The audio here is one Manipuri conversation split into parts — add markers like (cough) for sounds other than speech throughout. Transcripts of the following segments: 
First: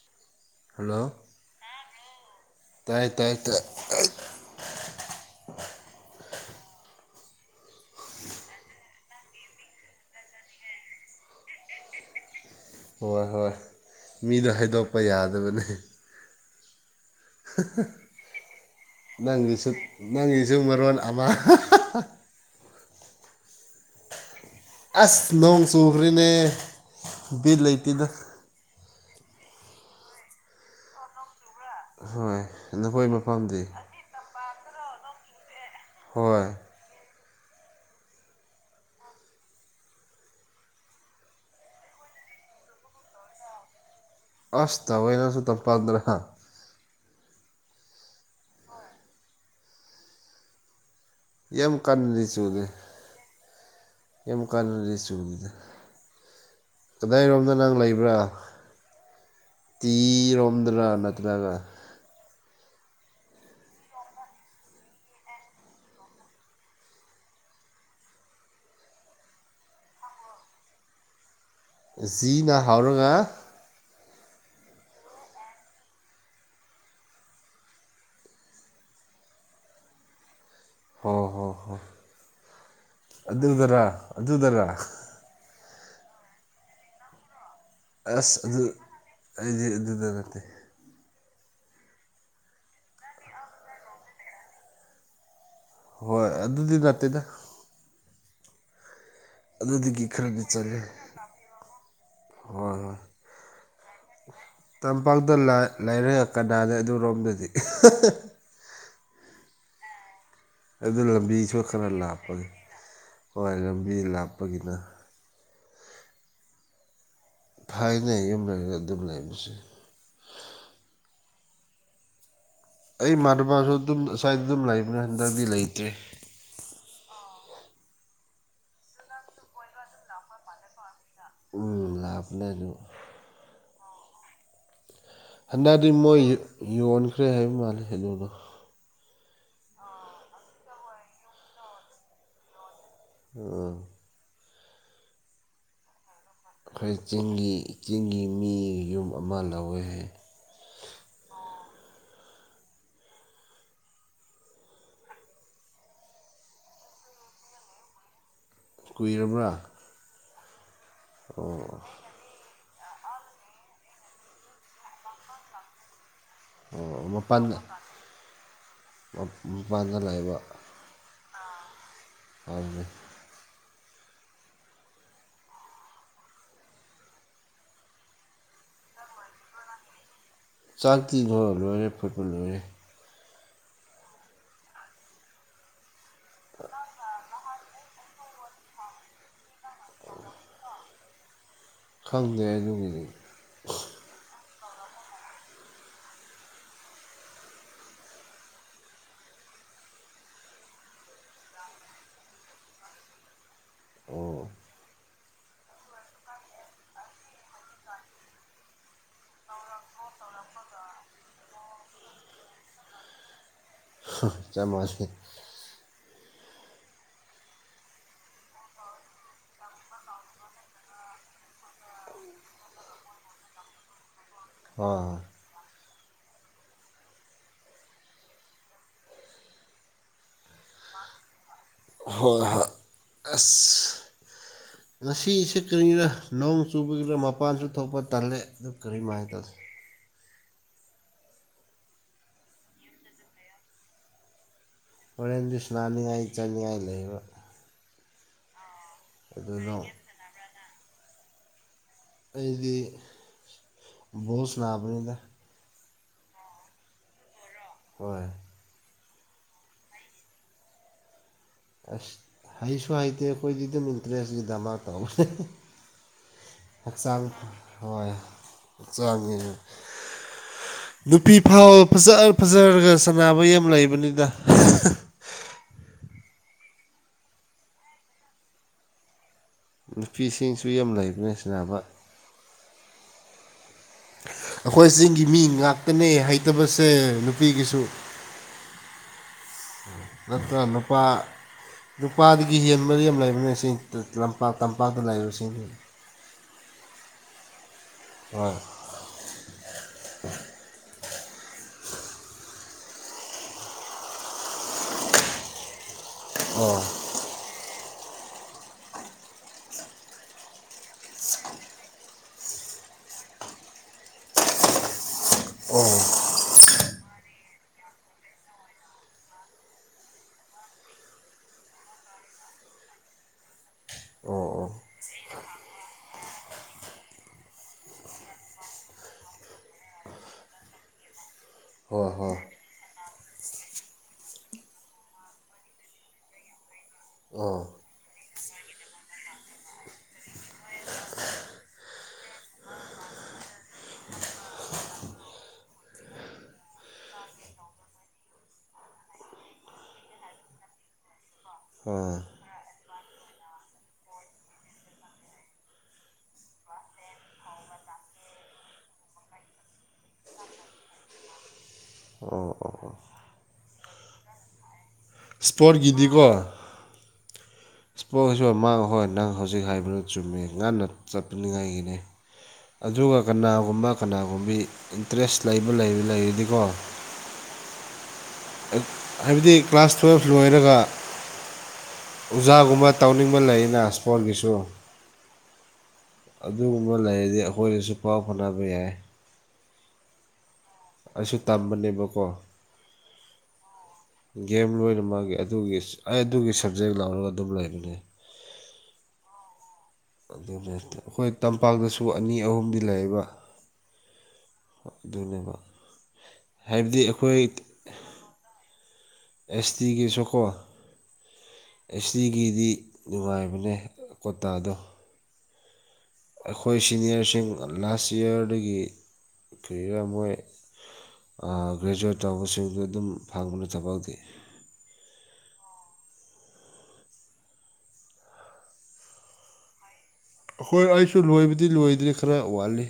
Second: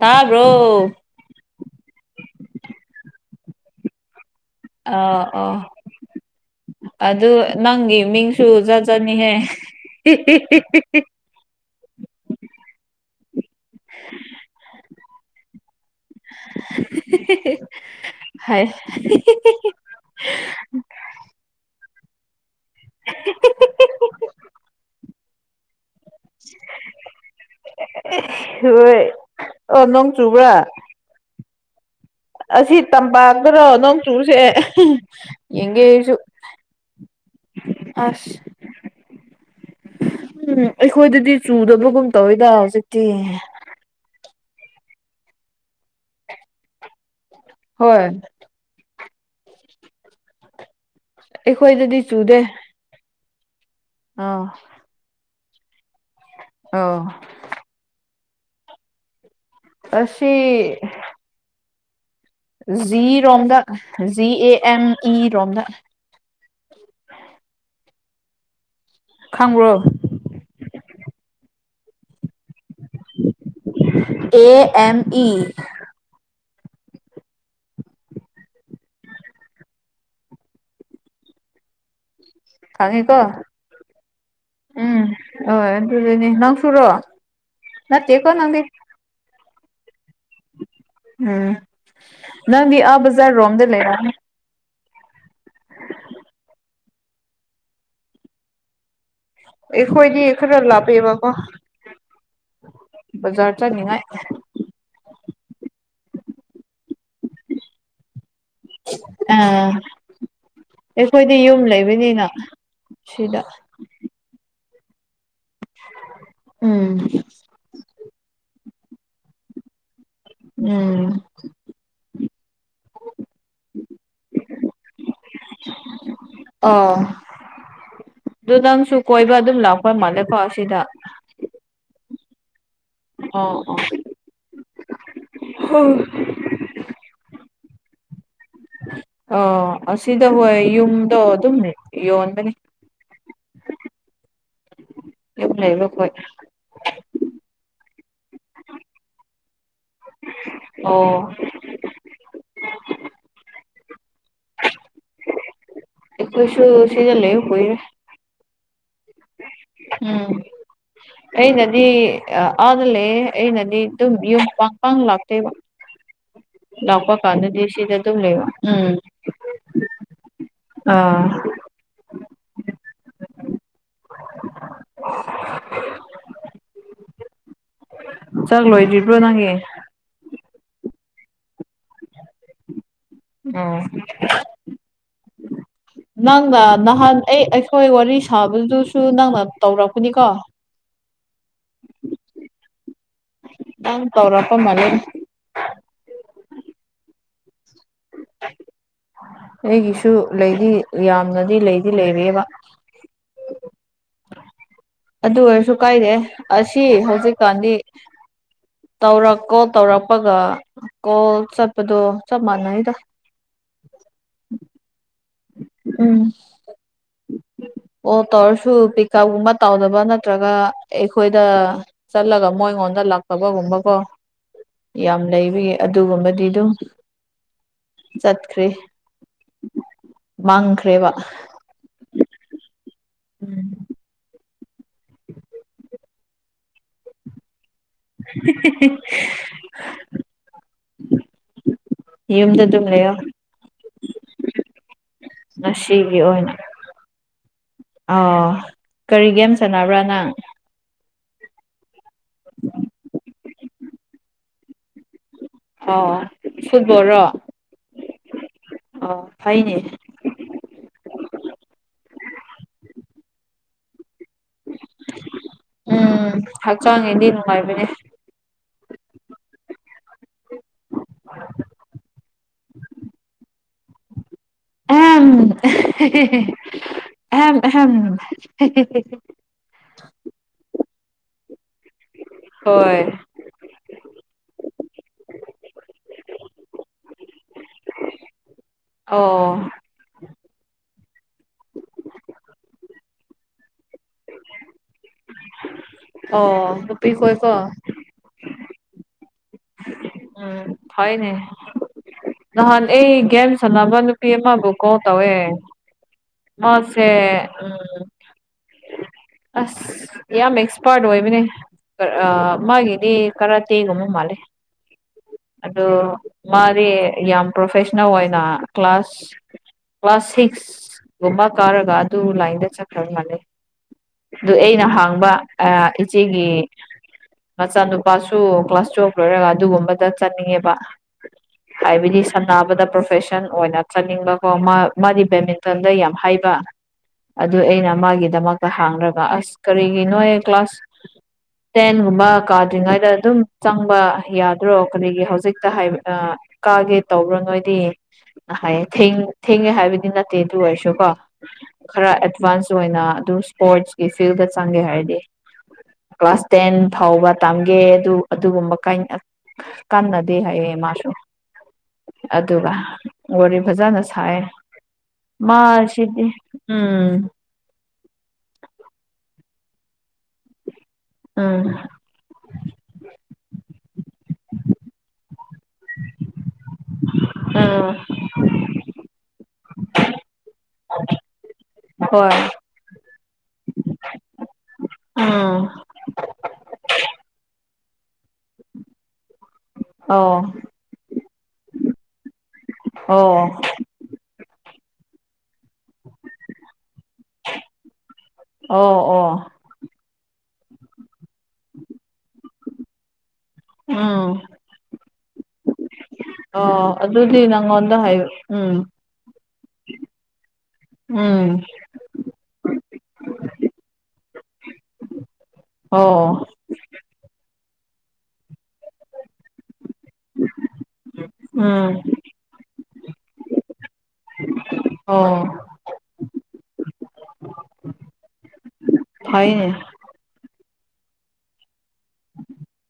ꯇꯥꯕ꯭ꯔꯣ ꯍꯜꯂꯣ ꯇꯥꯏ ꯇꯥꯏ ꯇꯥꯏ ꯑ ꯑꫭ ꯑꯗꯨ ꯅꯪꯒꯤ ꯃꯤꯡꯁꯨ ꯖꯥꯠ ꯖꯥꯠꯅꯤꯍꯦ ꯍꯣꯏ ꯍꯣꯏ ꯃꯤꯗꯣ ꯍꯥꯏꯗꯣꯛꯄ ꯌꯥꯗꯕꯅꯦ ꯍꯩꯁ ꯅꯪꯒꯤꯖꯨ ꯃꯔꯣꯟ ꯑꯃ (unintelligible) ꯑꯁ ꯅꯣꯡ ꯆꯨꯔꯦꯅꯦ ꯕꯤꯠ ꯂꯩꯇꯦꯗ ꯍꯣꯏ ꯑꯣ ꯅꫭꯡ ꯆꯨꯕ꯭ꯔꯥ ꯍꯣꯏ ꯑꯁꯤ ꯅꯈꯣꯏ ꯇꯝꯄꯥꯛꯇꯔꯣ ꯃꯐꯝꯗꯤ ꯅꯣꯡ ꯆꯨꯔꯤꯁꯦ ꯌꯦꯡꯒꯦ ꯑꯩꯁꯨ ꯍꯣꯏ ꯑꯁ ꯎꯝ ꯑꯩꯈꯣꯏꯗꯗꯤ ꯆꯨꯗꯕꯒꯨꯝ ꯇꯧꯋꯤꯗ ꯍꯧꯖꯤꯛꯇꯤ ꯑꯁ ꯇꯧꯋꯦꯅꯁꯨ ꯇꯝꯄꯥꯛꯗ ꯍꯥ ꯍꯣꯏ ꯌꯥꯝ ꯑꯩꯈꯣꯏꯗꯗꯤ ꯀꯟꯅꯗꯤ ꯆꯨꯗꯦ ꯌꯥꯝ ꯑꯥ ꯀꯥꯟꯅꯗꯤ ꯆꯨꯋꯤꯗ ꯑꯣ ꯀꯗꯥꯏꯔꯣꯝꯗ ꯅꯪ ꯂꯩꯕ꯭ꯔꯥ ꯑꯁꯤ ꯇꯤꯔꯣꯝꯗꫪ ꯅꯠꯇ꯭ꯔꯒ ꯖꯤꯔꯣꯝꯗ ꯖꯤ ꯑꯦ ꯑꯦꯝ ꯏ ꯔꯣꯝꯗ ꯈꯪꯕ꯭ꯔꯣ ꯖꯤꯅ ꯍꯧꯎꯔꯒ ꯑꯦ ꯑꯦꯝ ꯏ ꯍꯣ ꯍꯣ ꯍꯣ ꯈꯪꯉꯤꯀꯣ ꯑꯗꯨꯗꯔ ꯑꯗꯨꯗꯔꯥ ꯑꫭꯏ ꯑꯗꯨꯗꯅꯦ ꯅꯪꯁꯨꯔꯣ ꯑꯁ ꯑꯗꯨ ꯑꯩꯗꯤ ꯑꯗꯨꯗ ꯅꯠꯇꯦ ꯎꯝ ꯅꯪꯗꯤ ꯑꯥ ꯕꯖꯔ ꯔꯣꯝꯗ ꯂꯩꯔꯝꯅꯤ ꯍꯣꯏ ꯑꯗꯨꯗꯤ ꯅꯠꯇꯦꯗ ꯑꯗꯨꯗꯒꯤ ꯑꯦꯈꯣꯏꯗꯤ ꯈꯔꯗꯤ ꯈꯔ ꯆꯠꯂꯦ ꯂꯥꯞꯄꯦ ꯕꯥ ꯀꯣ ꯍꯣꯏ ꯍꯣꯏ ꯕꯖꯥꯔ ꯆꯠꯅꯤꯡꯉꯥꯏ ꯇꯝꯄꯥꯛꯇ ꯂꯥ ꯂꯩꯔꯒ ꯀꯅꯥꯗ ꯑꯗꯨꯔꯣꯝꯗꯗꯤ ꯑꯥ ꯑꯗꯨ ꯑꯩꯈꯣꯏꯗꯤ ꯂꯝꯕꯤꯁꯨ ꯌꯨꯝ ꯈꯔ ꯂꯩꯕꯅꯤꯅ ꯁꯤꯗ ꯃꯤ ꯂꯥꯛꯄꯒꯤꯅ ꯎꯝ ꯐꯅ ꯌꯨꯝ ꯂꯩꯔꯒ ꯑꯗꯨꯝ ꯂꯩꯕꯁꯦ ꯎꯝ ꯑꯩ ꯏꯃꯥꯅꯕꯥꯁꯨ ꯑꯗꯨꯝ ꯑꯁ꯭ꯋꯥꯏꯗ ꯑꯗꯨꯝ ꯂꯩꯕꯅꯦ ꯍꯟꯗꯛꯗꯤ ꯂꯩꯇ꯭ꯔꯦ ꯑꯣ ꯑꯗꯨ ꯅꯪꯁꯨ ꯀꯣꯏꯕ ꯑꯗꯨꯝ ꯂꯥꯛꯄ ꯃꯥꯜꯂꯦꯀꯣ ꯑꯁꯤꯗ ꯎꯝ ꯂꯥꯛꯄꯅꯦ ꯑꯗꯨ ꯑꯣ ꯑꯣ ꯍꯟꯗꯛꯇꯤ ꯃꯣꯏ ꯌꯟꯈ꯭ꯔꯦ ꯍꯥꯏꯕ ꯃꯥꯜꯂꯦ ꯑꯗꯨꯗꯣ꯫ ꯑ ꯑꯁꯤꯗ ꯍꯣꯏ ꯌꯨꯝꯗꯣ ꯑꯗꯨꯝ ꯌꯣꯟꯕꯅꯤ꯫ ꯑ꯫ (unintelligible) ꯑꯩꯈꯣꯏ ꯆꯤꯡꯒꯤ ꯆꯤꯡꯒꯤ ꯃꯤ ꯌꯨꯝ ꯑꯃ ꯂꯧꯋꯦ ꯍꯥꯏ ꯑꯣ꯫ ꯑꯩꯈꯣꯏꯁꯨ ꯁꯤꯗ ꯂꯩꯕ ꯀꯏꯔꯦ꯫ ꯀꯨꯏꯔꯕ꯭ꯔꯥ꯫ ꯎꯝ ꯑꯩꯅꯗꯤ ꯑꯥꯗ ꯂꯩꯑꯦ ꯑꯩꯅꯗꯤ ꯑꯗꯨꯝ ꯌꯨꯝ ꯄꯪ ꯄꯥꯡ ꯂꯥꯛꯇꯦꯕ꯫ ꯑꯣ ꯂꯥꯛꯄ ꯃꯄꯥꯟꯗ ꯀꯥꯟꯗꯁꯤꯗ ꯑꯗꯨꯝ ꯂꯩꯕ ꯎꯝ꯫ ꯃꯄꯥꯟꯗ ꯂꯩꯕ ꯑꯥ꯫ (unintelligible) (inaudible) ꯆꯥꯛ ꯂꯣꯏꯗ꯭ꯔꯤꯕ꯭ꯔꯣ ꯅꯪꯒꯤ ꯆꯥꯛꯇꯤꯗꯨ ꯂꯣꯏꯔꯦ ꯐꯨꯠꯄ ꯂꯣꯏꯔꯦ ꯎ ꯅꯪꯒ ꯅꯍꯥꯟ ꯑꯩ ꯈꯣꯏ ꯋꯥꯔꯤ ꯁꯥꯕꯗꯨꯁꯨ ꯅꯪꯅ ꯇꯧꯔꯛꯄꯅꯤꯀꯣ ꯈꯪꯗꯦ ꯑꯗꯨꯒꯤꯗꯤ ꯅꯪ ꯇꯧ꯭ꯔꯄ ꯃꯥꯂꯦ ꯑꯩꯒꯤꯁꯨ ꯂꯩꯗꯤ ꯌꯥꯝꯅꯗꯤ ꯂꯩꯗꯤ ꯂꯩꯔꯦꯕ ꯑꯣ ꯑꯗꯨ ꯑꯣꯏꯔꯁꯨ ꯀꯥꯏꯗꯦ ꯑꯁꯤ ꯍꯧꯖꯤꯛꯀꯥꯟꯗꯤ ꯇꯧꯔꯛ ꯀꯣꯜ ꯇꯧꯔꯛꯄꯒ ꯀꯣꯜ ꯆꯠꯄꯗꯣ ꯆꯞ ꯃꯥꯟꯅꯩꯗ ꯆꯞ ꯃꯥꯅꯩ ꯎꯝ ꯀꯣ ꯇꯧꯔꯁꯨ ꯄꯤꯀꯞꯒꯨꯝꯕ ꯇꯧꯗꯕ ꯅꯠꯇ꯭ꯔꯒ ꯑꯩꯈꯣꯏꯗ ꯆꯠꯂꯒ ꯃꯣꯏ ꯑꯩꯉꯣꯟꯗ ꯂꯥꯛꯇꯕꯒꯨꯝꯕꯀꯣ ꯑꯥ ꯌꯥꯝ ꯂꯩꯕꯒꯤ ꯑꯗꯨꯒꯨꯝꯕꯗꯤ ꯑꯗꯨꯝ ꯆꯠꯈ꯭ꯔꯦ ꯃꯥꯡꯈ꯭ꯔꯦꯕ ꯍꯣꯏ ꯍꯣꯏ ꯑꯁ ꯎꯝ ꯉꯁꯤꯁꯦ ꯀꯔꯤꯒꯤꯔꯥ ꯅꯣꯡ ꯆꯨꯕꯒꯤꯔꯥ ꯃꯄꯥꯟꯁꯨ ꯊꯣꯛꯄ ꯇꯜꯂꯦ ꯑꯗꯨ ꯀꯔꯤꯝꯥꯏ ꯇꯧꯁ (unintelligible) ꯌꯨꯝꯗ ꯑꯗꯨꯝ ꯂꯩꯌꯣ ꯍꯣꯔꯦꯟꯗꯤ ꯁꯅꯥꯅꯤꯡꯉꯥꯏ ꯆꯠꯅꯤꯡꯉꯥꯏ ꯂꯩꯕ ꯑꯣ ꯀꯔꯤ ꯒꯦꯝ ꯑꯗꯨꯅ ꯁꯥꯟꯅꯕ꯭ꯔꯥ ꯅꯪ ꯑꯩꯗꯤ ꯕꯣꯜ ꯁꯅꯥꯕꯦꯗ ꯑꯣ ꯐꯨꯠꯕꯜ ꯔꯣ ꯍꯣꯏ ꯑꯣ ꯍꯥꯏꯅꯦ ꯑꯁ ꯍꯩꯁꯨ ꯍꯩꯇꯦ ꯑꯩꯈꯣꯏꯗꯤ ꯑꯗꯨꯝ ꯏꯟꯇꯔꯦꯁꯀꯤꯗꯃꯛ ꯇꯧꯕꯦ ꯎꯝ ꯍꯛꯆꯥꯡꯒꯤꯗꯤ ꯅꯨꯡꯉꯥꯏꯕꯅꯦ ꯆꯥꯡꯉꯤ ꯅꯨꯄꯤ ꯐꯥꯎ ꯐꯖ ꯐꯖꯔꯒ ꯁꯥꯟꯅꯕ ꯌꯥꯝ ꯂꯩꯕꯅꯤꯗ ꯑꯍꯝ ꯑꯍꯝ ꯑꯍꯝ ꯅꯨꯄꯤꯁꯤꯡꯁꯨ ꯌꯥꯝ ꯂꯩꯕꯅꯤ ꯁꯅꯕ ꯍꯣꯏ ꯑꯩꯈꯣꯏ ꯆꯤꯡꯒꯤ ꯃꯤ ꯉꯥꯛꯇꯅꯦ ꯍꯩꯇꯕꯁꯦ ꯅꯨꯄꯤꯒꯤꯁꯨ ꯑꯣ ꯅꯠꯇ꯭ꯔꯒ ꯅꯨꯄꯥ ꯅꯨꯄꯥꯗꯒꯤ ꯍꯦꯟ ꯃꯔꯤ ꯑꯃ ꯂꯩꯕꯅ ꯂꯝꯄꯥꯛ ꯇꯝꯄꯥꯛꯇ ꯂꯩꯕꯁꯤꯡꯅꯤ ꯑꯣ ꯃꯄꯤꯈꯣꯏ ꯀꯣ ꯎꯣꯏ ꯎꯝ ꯊꯅꯦ ꯅꯍꯥꯟ ꯑꯩ ꯒꯦꯝ ꯁꯥꯟꯅꯕ ꯅꯨꯄꯤ ꯑꯃꯕꯨ ꯀꯣꯜ ꯇꯧꯑꯦ ꯑꯣ ꯑꯣꯁꯦ ꯎꯝ ꯑꯁ ꯌꯥꯝ ꯑꯦꯛꯁꯄꯥꯔꯠ ꯑꯣꯏꯕꯅꯦ ꯃꯥꯒꯤꯗꯤ ꯈꯔ ꯇꯦꯒꯨꯝꯕ ꯃꯥꯜꯂꯦ ꯑꯗꯨ ꯃꯥꯗꯤ ꯌꯥꯝ ꯄ꯭ꯔꯣꯐꯦꯁꯅꯦꯜ ꯑꯣꯏꯅ ꯀ꯭ꯂꯥꯁ ꯀ꯭ꯂꯥꯁ ꯁꯤꯛꯁꯒꯨꯝꯕ ꯀꯥꯔꯒ ꯑꯗꯨ ꯂꯥꯏꯟꯗ ꯆꯠꯈ꯭ꯔ ꯃꯥꯜꯂꯦ ꯑꯣ ꯑꯣ ꯑꯗꯨ ꯑꯩꯅ ꯍꯥꯡꯕ ꯏꯆꯦꯒꯤ ꯃꯆꯥꯅꯨꯄꯥꯁꯨ ꯀ꯭ꯂꯥꯁ ꯇꯨꯋꯦꯜꯐ ꯂꯣꯏꯔꯒ ꯑꯗꯨꯒꯨꯝꯕꯗ ꯆꯠꯅꯤꯡꯉꯦꯕ ꯍꯣꯏ ꯍꯥꯏꯕꯗꯤ ꯍꯣꯏ ꯁꯝꯕꯗ ꯄ꯭ꯔꯣꯐꯦꯁꯟ ꯑꯣꯏꯅ ꯆꯠꯅꯤꯡꯕꯀꯣ ꯃꯥꯗꯤ ꯕꯦꯠꯃꯤꯟꯇꯟꯗ ꯌꯥꯝ ꯍꯥꯏꯕ ꯑꯗꯨ ꯑꯣ ꯍꯣꯏ ꯑꯩꯅ ꯃꯥꯒꯤꯗꯃꯛꯇ ꯍꯥꯡꯔꯒ ꯑꯁ ꯀꯔꯤꯒꯤꯅꯣ ꯀ꯭ꯂꯥꯁ ꯇꯦꯟꯒꯨꯝꯕ ꯀꯥꯗ꯭ꯔꯤꯉꯩꯗ ꯑꯗꯨꯝ ꯆꯪꯕ ꯌꯥꯗ ꯑ꯭ꯔꯣ ꯀꯔꯤꯒꯤ ꯍꯧꯖꯤꯛꯇ ꯍꯥꯏ ꯀꯥꯒꯦ ꯇꯧꯕ꯭ꯔꯣ ꯅꯣꯏꯗꯤ ꯍꯥꯏꯌꯦ ꯊꯦꯡꯉꯦ ꯍꯥꯏꯕꯗꯤ ꯅꯠꯇꯦ ꯑꯗꯨ ꯑꯣꯏꯔꯁꯨ ꯀꯣ ꯈꯔ ꯑꯦꯗꯚꯥꯟꯁ ꯑꯣꯏꯅ ꯑꯗꯨꯝ ꯏꯁꯄꯣꯔꯠꯁꯀꯤ ꯐꯤꯜꯗ ꯆꯪꯒꯦ ꯍꯥꯏꯔꯗꯤ ꯀ꯭ꯂꯥꯁ ꯇꯦꯟ ꯐꯥꯎꯕ ꯇꯝꯒꯦ ꯑꯗꯨ ꯑꯗꯨꯒꯨꯝꯕ ꯀꯥꯏꯅ ꯀꯥꯟꯅꯗꯦ ꯍꯥꯏꯌꯦ ꯃꯥꯁꯨ ꯑꯗꯨꯒ ꯋꯥꯔꯤ ꯐꯖꯅ ꯁꯥꯏꯌꯦ ꯃꯥ ꯁꯤꯗꯤ ꯏꯁꯄꯣꯔꯠꯀꯤꯗꯤꯀꯣ ꯎꯝ ꯏꯁꯄꯣꯔꯠꯁꯨ ꯃꯥꯡ ꯍꯣꯏ ꯅꯪ ꯍꯧꯖꯤꯛ ꯍꯥꯏꯕꯗꯣ ꯆꯨꯝꯃꯤ ꯉꯟꯅ ꯎꯝ ꯆꯠꯄꯅꯤꯉꯥꯏꯒꯤꯅꯤ ꯑꯗꯨꯒ ꯀꯅꯥꯒꯨꯝꯕ ꯀꯅꯥꯒꯨꯝꯕꯤ ꯏꯟꯇ꯭ꯔꯦꯁꯇ ꯂꯩꯕ ꯂꯩꯔ ꯂꯩꯔꯗꯤꯀꯣ ꯎꯝ ꯍꯥꯏꯕꯗꯤ ꯀ꯭ꯂꯥꯁ ꯇꯨꯌꯦꯜꯐ ꯂꯣꯏꯔꯒ ꯍꯣꯏ ꯑꯣꯖꯥꯒꯨꯝꯕ ꯇꯧꯅꯤꯡꯕ ꯂꯩꯌꯦꯅ ꯏꯁꯄꯣꯔꯠꯒꯤꯁꯨ ꯑꯥ ꯑꯗꯨꯒꯨꯝꯕ ꯂꯩꯔꯗꯤ ꯑꯩꯈꯣꯏꯗꯁꯨ ꯄꯥꯎ ꯐꯥꯎꯅꯕ ꯌꯥꯏ ꯑ ꯑꯩꯁꯨ ꯇꯝꯕꯅꯦꯕꯀꯣ ꯑꯣ ꯒꯦꯝ ꯂꯣꯏꯅ ꯃꯥꯒꯤ ꯑꯗꯨꯒꯤ ꯑꯩ ꯑꯗꯨꯒꯤ ꯁꯕꯖꯦꯛ ꯂꯥꯎꯔꯒ ꯑꯗꯨꯝ ꯂꯩꯕꯅꯦ ꯑꯣ ꯑꯣ ꯑꯗꯨ ꯑꯩꯈꯣꯏ ꯇꯝꯄꯥꯛꯇꯁꯨ ꯑꯅꯤ ꯑꯍꯨꯝꯗꯤ ꯂꯩꯌꯦꯕ ꯑ ꯑꯗꯨꯅꯦꯕ ꯑꯣ ꯍꯥꯏꯕꯗꯤ ꯑꯗꯨꯗꯤ ꯑꯩꯈꯣꯏ ꯅꯪꯉꯣꯟꯗ ꯍꯥꯏꯌꯨ ꯎꯝ ꯑꯦꯁ ꯇꯤꯒꯤ ꯁꯣꯀꯣ ꯎꯝ ꯑꯦꯁ ꯇꯤ ꯒꯤꯗꯤ ꯅꯨꯡꯉꯥꯏꯕꯅꯦ ꯀꯣꯇꯥꯗꯣ ꯑꯣ ꯑꯩꯈꯣꯏ ꯁꯤꯅꯤꯌꯔꯁꯤꯡ ꯂꯥꯁ ꯏꯌꯥꯔꯗꯒꯤ ꯀꯔꯤꯔꯥ ꯃꯣꯏ ꯑ ꯎꯝ ꯒ꯭ꯔꯦꯖꯨꯋꯌꯦꯠ ꯇꯧꯕꯁꯤꯡꯗꯨ ꯑꯗꯨꯝ ꯐꯪꯕꯅꯤ ꯊꯕꯛꯇꯤ ꯑꯣ (unintelligible) ꯍꯥꯏꯅꯦ ꯍꯣꯏ ꯑꯩꯁꯨ ꯂꯣꯏꯕꯗꯤ ꯂꯣꯏꯗ꯭ꯔꯤ ꯈꯔ ꯋꯥꯠꯂꯤ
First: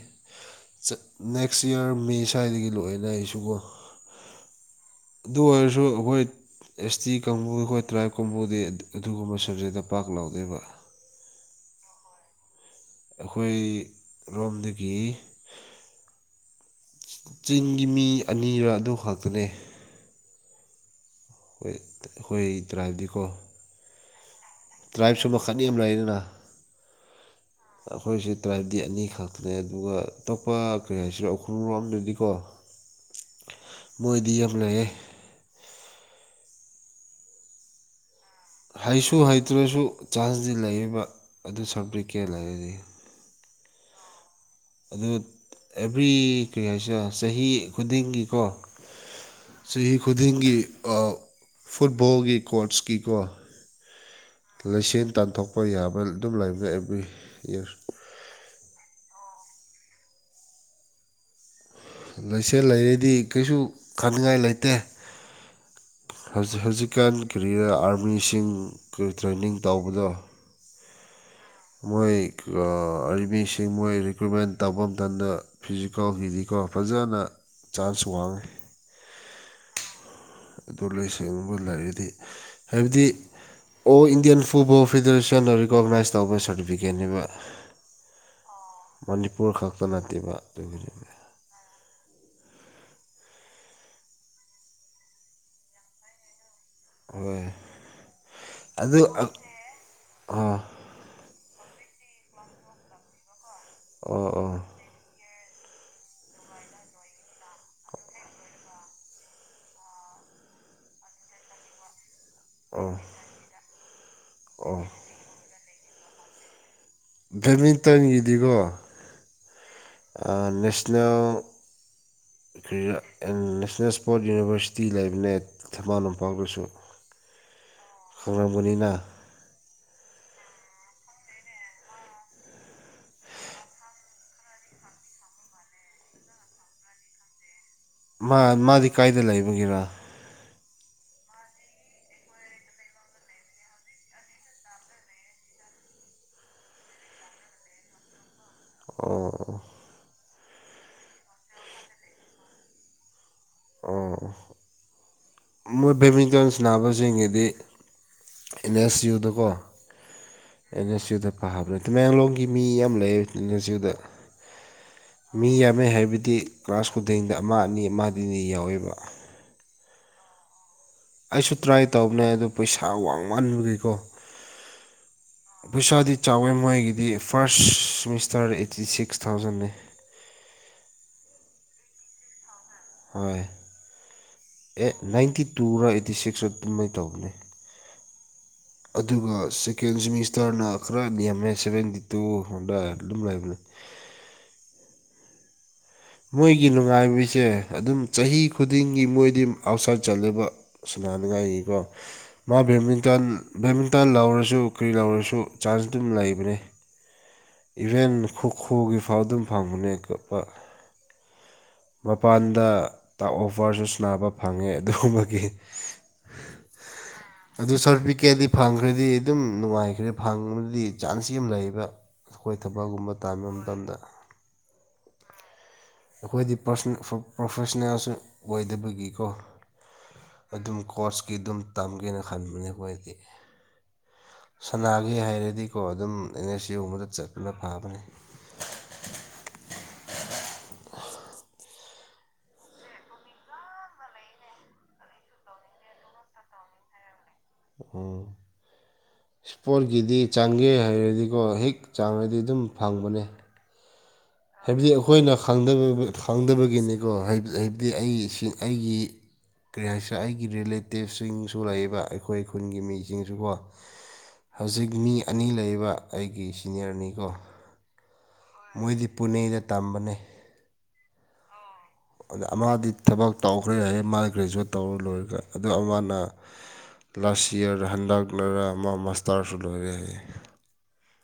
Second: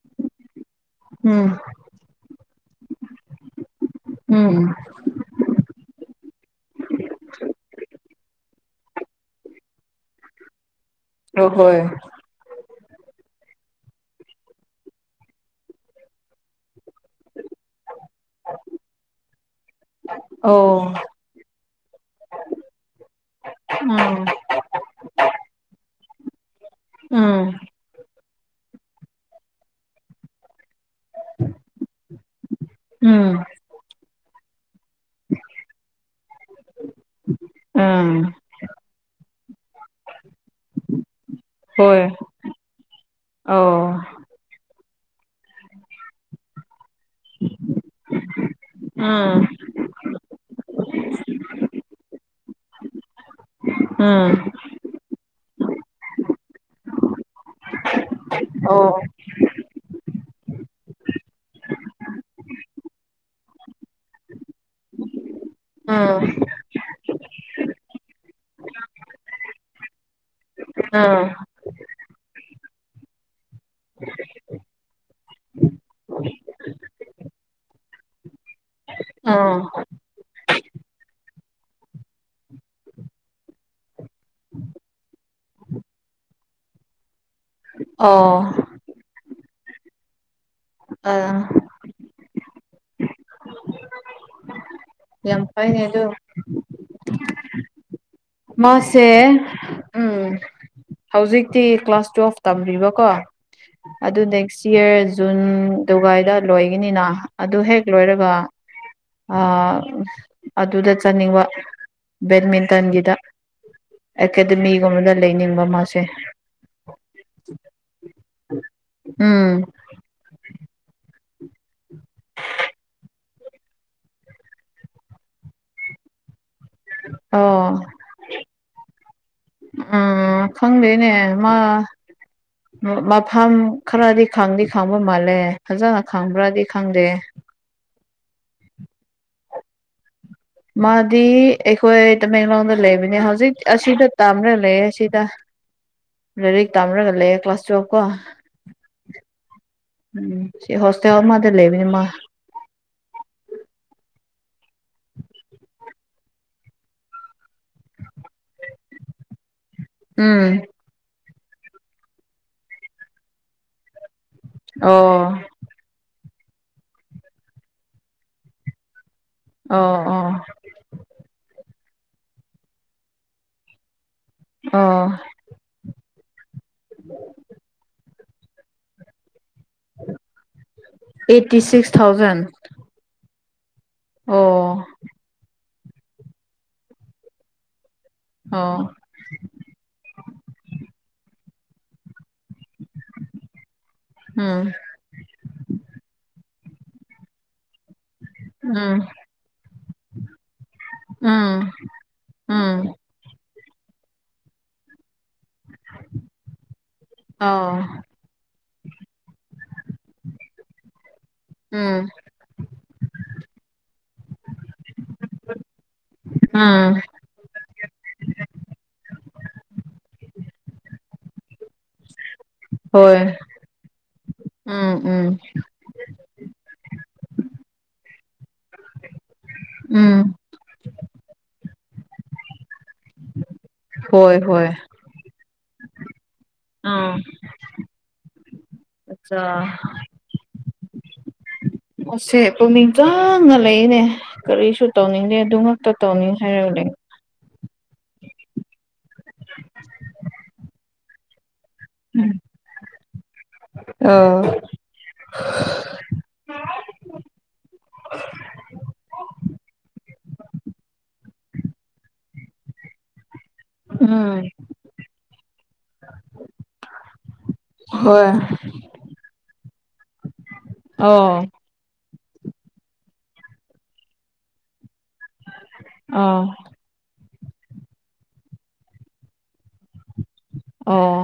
ꯆꯠ ꯎꯝ ꯅꯦꯛꯁ ꯏꯌꯥꯔ ꯃꯦ ꯁ꯭ꯋꯥꯏꯗꯒꯤ ꯂꯣꯏꯔꯅꯤ ꯑꯩꯁꯨ ꯀꯣ ꯎꯝ ꯑꯗꯨ ꯑꯣꯏꯔꯁꯨ ꯑꯩꯈꯣꯏ ꯑꯦꯁ ꯇꯤ ꯀꯥꯡꯕꯨ ꯑꯩꯈꯣꯏ ꯇ꯭ꯔꯥꯏꯞ ꯀꯥꯡꯕꯨꯗꯤ ꯑꯗꯨ ꯑꯗꯨꯒꯨꯝꯕ ꯁꯔꯖꯔꯤꯗ ꯄꯥꯛ ꯂꯧꯥꯗꯦꯕ ꯑꯣ ꯍꯣꯏ ꯑꯩꯈꯣꯏ ꯔꯣꯝꯗꯒꯤ ꯆꯤꯡꯒꯤ ꯃꯤ ꯑꯅꯤꯔ ꯑꯗꯨ ꯈꯛꯇꯅꯦ ꯑꯣ ꯍꯣꯏ (unintelligible) ꯇ꯭ꯔꯗꯤꯀꯣ ꯎꯝ ꯗ꯭ꯔꯥꯏꯞꯁꯨ ꯃꯈꯜ (unintelligible) ꯎꯝ ꯑꯩꯈꯣꯏꯁꯦ ꯇ꯭ꯔꯥꯏꯕꯗꯤ ꯑꯅꯤꯈꯛꯅꯦ ꯑꯗꯨꯒ ꯑꯇꯣꯞꯄ ꯀꯔꯤ ꯍꯥꯏꯁꯤꯔ ꯎꯈ꯭ꯔꯨꯂꯣꯝꯗꯗꯤ ꯀꯣ ꯎꯝ ꯃꯣꯏꯗꯤ ꯌꯥꯝ ꯂꯩꯌꯦ (unintelligible) ꯑꯝ ꯍꯩꯁꯨ ꯍꯩꯇ꯭ꯔꯁꯨ ꯆꯥꯟꯁꯇꯤ ꯂꯩꯌꯦꯕ ꯑꯗꯨ ꯁꯞ ꯍꯣꯏ ꯄ꯭ꯔꯤꯛꯀꯦ ꯂꯩꯔꯗꯤ ꯑꯣ ꯑꯗꯨ ꯑꯦꯚ꯭ꯔꯤ ꯀꯔꯤ ꯍꯥꯏꯁꯤꯔ ꯆꯍꯤ ꯈꯨꯗꯤꯡꯒꯤ ꯀꯣ ꯎꯝ ꯆꯍꯤ ꯈꯨꯗꯤꯡꯒꯤ ꯑ ꯐꯨꯠꯕꯣꯜꯒꯤ ꯀꯣꯔꯠꯁꯀꯤ ꯀꯣ ꯎꯝ ꯂꯩꯁꯦꯟ ꯇꯥꯟꯊꯣꯛꯄ ꯌꯥꯕ ꯑꯗꯨꯝ ꯂꯩꯕ꯭ꯔ ꯑꯦꯕ꯭ꯔꯤ ꯏꯌꯥꯔ ꯑꯣ ꯂꯩꯁꯦꯜ ꯂꯩꯔꯗꯤ ꯀꯩꯁꯨ ꯈꯥꯅꯤꯡꯉꯥꯏ ꯂꯩꯇꯦ ꯎꯝ ꯍꯧꯖꯤꯛ ꯍꯧꯖꯤꯛ ꯀꯥꯟ ꯀꯔꯤꯔ ꯑꯥꯔꯃꯤꯁꯤꯡ ꯇ꯭ꯔꯦꯟꯅꯤꯡ ꯇꯧꯕꯗꯣ ꯑꯥ ꯃꯣꯏ ꯑꯃꯤꯁꯤꯡ ꯃꯣꯏ ꯔꯤꯀ꯭ꯔꯨꯠꯃꯦꯟ ꯇꯧꯕ ꯃꯇꯝ ꯃꯇꯝꯗ ꯐꯤꯖꯤꯀꯦꯜꯒꯤꯗꯤꯀꯣ ꯐꯖꯅ ꯆꯥꯟꯁ ꯋꯥꯡꯉꯤ ꯑ ꯑꯗꯨ ꯂꯥꯏꯁꯦꯡꯕ ꯂꯩꯔꯒꯗꯤ ꯍꯥꯏꯕꯗꯤ ꯑꯣ ꯏꯟꯗꯤꯌꯥꯟ ꯐꯨꯠꯕꯣꯜ ꯐꯦꯗꯔꯦꯁꯟꯅ ꯔꯤꯀꯣꯛꯅꯥꯏꯁ ꯇꯧꯕ ꯁꯥꯔꯇꯤꯐꯤꯀꯦꯠꯅꯦꯕ ꯑꯣ ꯃꯅꯤꯄꯨꯔ ꯈꯛꯇ ꯅꯠꯇꯦꯕ ꯑꯗꯨꯅꯤ ꯑꯥ ꯌꯥꯝ ꯐꯩꯅꯦ ꯑꯗꯨ ꯑꯣꯏ ꯃꯥꯁꯦ ꯎꯝ ꯍꯧꯖꯤꯛꯇꯤ ꯀ꯭ꯂꯥꯁ ꯇꯨꯋꯦꯜꯐ ꯇꯝꯕꯤꯕ ꯀꯣ ꯑꯗꯨ ꯑꯣ ꯑꯣ ꯅꯦꯛꯁ ꯏꯌꯔ ꯖꯨꯟ ꯗꯨꯒꯥꯏꯗ ꯂꯣꯏꯒꯤꯅꯤꯅ ꯑꯗꯨ ꯍꯦꯛ ꯂꯣꯏꯔꯒ ꯑ ꯑꯗꯨꯗ ꯆꯠꯅꯤꯡꯕ ꯑꯣ ꯕꯦꯠꯃꯤꯟꯇꯟꯒꯤꯗ ꯑꯣ ꯑꯦꯀꯥꯗꯃꯤꯒꯨꯝꯕꯗ ꯂꯩꯅꯤꯡꯕ ꯃꯥꯁꯦ ꯕꯦꯠꯃꯤꯡꯇꯟꯒꯤꯗꯤꯒꯣ ꯎꯝ ꯅꯦꯁꯅꯦꯜ ꯑꯩꯈꯣꯏ ꯅꯦꯁꯅꯦꯜ ꯏꯁꯄꯣꯔꯠ ꯌꯨꯅꯤꯚꯔꯁꯤꯇꯤ ꯂꯩꯕꯅꯦ ꯊꯝꯕꯥꯟ ꯂꯝꯄꯥꯛꯗꯁꯨ ꯑꯣ ꯈꯧꯔꯥꯡꯕꯅꯤꯅ ꯎꯝ ꯑ ꯈꯪꯗꯦꯅꯦ ꯃꯥ ꯃꯐꯝ ꯈꯔꯗꯤ ꯈꯪꯗꯤ ꯈꯪꯕ ꯃꯥꯜꯂꯦ ꯐꯖꯅ ꯈꯪꯕ꯭ꯔꯗꯤ ꯈꯪꯗꯦ ꯃꯥꯗꯤ ꯀꯥꯏꯗ ꯂꯩꯕꯒꯤꯔ ꯃꯥꯗꯤ ꯑꯩꯈꯣꯏ ꯇꯃꯦꯡꯂꯣꯡꯗ ꯂꯩꯕꯅꯦ ꯍꯧꯖꯤꯛ ꯑꯁꯤꯗ ꯇꯝ꯭ꯔꯥ ꯂꯩꯌꯦ ꯑꯁꯤꯗ ꯂꯥꯏꯔꯤꯛ ꯇꯥꯝꯔꯒ ꯂꯩꯌꯦꯦ ꯀ꯭ꯂꯥꯁ ꯇꯨꯋꯦꯜꯕ ꯀꯣ ꯑꯣ ꯎꯝ ꯁꯤ ꯍꯣꯁꯇꯦꯜꯋꯥ ꯃꯥꯗ ꯂꯩꯅꯤꯃ ꯑ ꯃꯣꯏ ꯕꯦꯗꯃꯤꯟꯇꯟ ꯁꯅꯕꯁꯤꯡꯒꯤꯗꯤ ꯑꯦꯝ ꯑꯦꯁ ꯌꯨꯗꯀꯣ ꯎꯝ ꯑꯦꯟ ꯑꯦꯁ ꯌꯨꯗ ꯄꯥꯕꯅꯦ ꯇꯃꯦꯡꯂꯣꯡꯒꯤ ꯃꯤ ꯌꯥꯝ ꯂꯩ ꯑꯦꯟ ꯑꯦꯁ ꯌꯨꯗ ꯑꯣ ꯃꯤ ꯌꯥꯝꯃꯦ ꯍꯥꯏꯕꯗꯤ ꯀ꯭ꯂꯥꯁ ꯈꯨꯗꯤꯡꯗ ꯑꯃ ꯑꯅꯤ ꯑꯃ ꯑꯅꯤ ꯌꯥꯎꯋꯦꯕ ꯑꯣ ꯑꯣ ꯑꯩꯁꯨ ꯇ꯭ꯔꯥꯏ ꯇꯧꯕꯅꯦ ꯑꯗꯣ ꯄꯩꯁꯥ ꯋꯥꯡꯃꯟꯕꯒꯤꯀꯣ ꯑ ꯄꯩꯁꯥꯗꯤ ꯆꯥꯎꯋꯦ ꯃꯣꯏꯒꯤꯗꯤ ꯐꯥꯔꯁ ꯁꯤꯦꯃꯤꯁꯇꯔ ꯑꯩꯠꯇꯤ ꯁꯤꯛꯁ ꯊꯥꯎꯖꯟꯅꯤ ꯑꯩꯠꯇꯤ ꯁꯤꯛꯁ ꯊꯥꯎꯖꯟ ꯍꯣꯏ ꯑꯣ ꯑꯦ ꯅꯥꯏꯟꯇꯤ ꯇꯨꯔ ꯑꯩꯠꯇꯤ ꯁꯤꯛꯁ ꯑꯗꯨꯃꯥꯏꯅ ꯇꯧꯕꯅꯦ ꯑꯣ ꯑꯗꯨꯒ ꯁꯦꯀꯦꯟ ꯁꯦꯃꯤꯁꯇꯔꯅ ꯈꯔ ꯅꯦꯝꯃꯦ ꯁꯕꯦꯟꯇꯤ ꯇꯨ ꯍꯗ ꯑꯗꯨꯝ ꯂꯩꯔꯕꯝꯃꯦ ꯎꯝ ꯃꯣꯏꯒꯤ ꯅꯨꯡꯉꯥꯏꯕꯁꯦ ꯑꯗꯨꯝ ꯆꯍꯤ ꯎꯝ ꯈꯨꯗꯤꯡꯒꯤ ꯃꯣꯏꯗꯤ ꯑꯥꯎꯠꯁꯥꯏꯠ ꯆꯠꯂꯦꯕ ꯎꯝ ꯁꯅꯥꯅꯤꯡꯉꯥꯏꯒꯤꯀꯣ ꯃꯥ ꯎꯝ ꯕꯦꯃꯤꯇꯟ ꯕꯦꯠꯃꯤꯟꯇꯟ ꯂꯧꯔꯁꯨ ꯀꯔꯤ ꯂꯧꯔꯁꯨ ꯆꯥꯟꯁ ꯑꯗꯨꯝ ꯂꯩꯕꯅꯤ ꯑꯥꯎ ꯏꯚꯦꯟ ꯈꯣꯈꯣꯒꯤ ꯐꯥꯎ ꯑꯗꯨꯝ ꯐꯪꯕꯅꯦ ꯀꯣꯄ ꯎꯝ ꯃꯄꯥꯟꯗ ꯑꯣꯐꯔꯁꯨ ꯁꯥꯟꯅꯕ ꯐꯪꯉꯦ ꯑꯗꯨꯒꯨꯝꯕꯒꯤ ꯑꯝ ꯑꯗꯨ ꯁꯥꯔꯇꯤꯐꯤꯀꯦꯠꯗꯤ ꯐꯪꯈ꯭ꯔꯗꯤ ꯑꯗꯨꯝ ꯅꯨꯡꯉꯥꯏꯈ꯭ꯔꯦ ꯐꯪꯕꯗꯤ ꯆꯥꯟꯁ ꯌꯥꯝ ꯂꯩꯌꯦꯕ ꯑꯩꯈꯣꯏ ꯊꯕꯛꯒꯨꯝꯕ ꯍꯣꯏ ꯇꯥꯟꯕ ꯃꯇꯝꯗ ꯎꯝ ꯎꯝ ꯑꯩꯈꯣꯏꯗꯤ ꯄ꯭ꯔꯥꯁꯣꯅꯦ ꯄ꯭ꯔꯣꯐꯦꯁꯅꯦꯜꯁꯨ ꯑꯣꯏꯗꯕꯒꯤꯀꯣ ꯎꯝ ꯑꯗꯨꯝ ꯀꯣꯁꯀꯤ ꯑꯗꯨꯝ ꯇꯝꯒꯦꯅ ꯈꯟꯕꯅꯦ ꯑꯩꯈꯣꯏꯗꯤ ꯍꯣꯏ ꯍꯣꯏ ꯁꯅꯥꯒꯤ ꯍꯥꯏꯔꯦꯗꯤꯀꯣ ꯑꯗꯨꯝ ꯑꯦꯟ ꯑꯦꯁ ꯌꯨ ꯑꯃꯗ ꯆꯠꯇꯄꯨꯅ ꯐꯥꯕꯅꯤ ꯑꯆꯥ ꯑꯁꯦ ꯄꯨꯛꯅꯤꯡ ꯆꯪꯅꯂꯛꯏꯅꯦ ꯀꯔꯤꯁꯨ ꯇꯧꯅꯤꯡꯗꯦ ꯑꯗꯨ ꯉꯛꯇ ꯇꯧꯅꯤ ꯍꯥꯏꯔ ꯂꯩ ꯑꯣ ꯏꯁꯄꯣꯔꯠꯀꯤꯗꯤ ꯆꯥꯡꯒꯦ ꯍꯥꯏꯔꯗꯤꯀꯣ ꯍꯦꯛ ꯆꯥꯡꯔꯗꯤ ꯑꯗꯨꯝ ꯐꯪꯕꯅꯦ ꯑ ꯍꯥꯏꯕꯗꯤ ꯑꯩꯈꯣꯏꯅ ꯈꯪꯗꯕꯒꯤꯅꯤꯀꯣ ꯍꯥꯏꯕꯗꯤ ꯑꯩ ꯏꯁꯤꯡ ꯑꯩꯒꯤ ꯀꯔꯤ ꯍꯥꯏꯁ ꯑꯩꯒꯤ ꯔꯤꯂꯦꯇꯤꯞꯁꯤꯡꯁꯨ ꯂꯩꯕ ꯑꯩꯈꯣꯏ ꯈꯨꯟꯒꯤ ꯃꯤꯁꯤꯡꯁꯨꯀꯣ ꯑ ꯍꯧꯖꯤꯛ ꯃꯤ ꯑꯅꯤ ꯂꯩꯕ ꯑꯩꯒꯤ ꯁꯤꯅꯤꯌꯔꯅꯤꯀꯣ ꯍꯣꯏ ꯃꯣꯏꯗꯤ ꯄꯨꯅꯦꯗ ꯇꯝꯕꯅꯦ ꯑꯣꯢ ꯑꯗ ꯃꯥꯗꯤ ꯊꯕꯛ ꯇꯧꯈ꯭ꯔꯦ ꯍꯥꯏꯌꯦ ꯃꯥꯅ ꯒ꯭ꯔꯦꯖꯨꯋꯦꯠ ꯇꯧꯔ ꯂꯣꯏꯔꯒ ꯑꯗꯨ ꯑꯃꯅ ꯑꯣ ꯂꯥꯁ ꯏꯌꯥꯔ ꯍꯟꯗꯛꯂꯔ ꯑꯃ ꯃꯁꯇꯥꯔꯁꯨ ꯂꯣꯏꯔꯦ ꯍꯥꯏ ꯑꯣ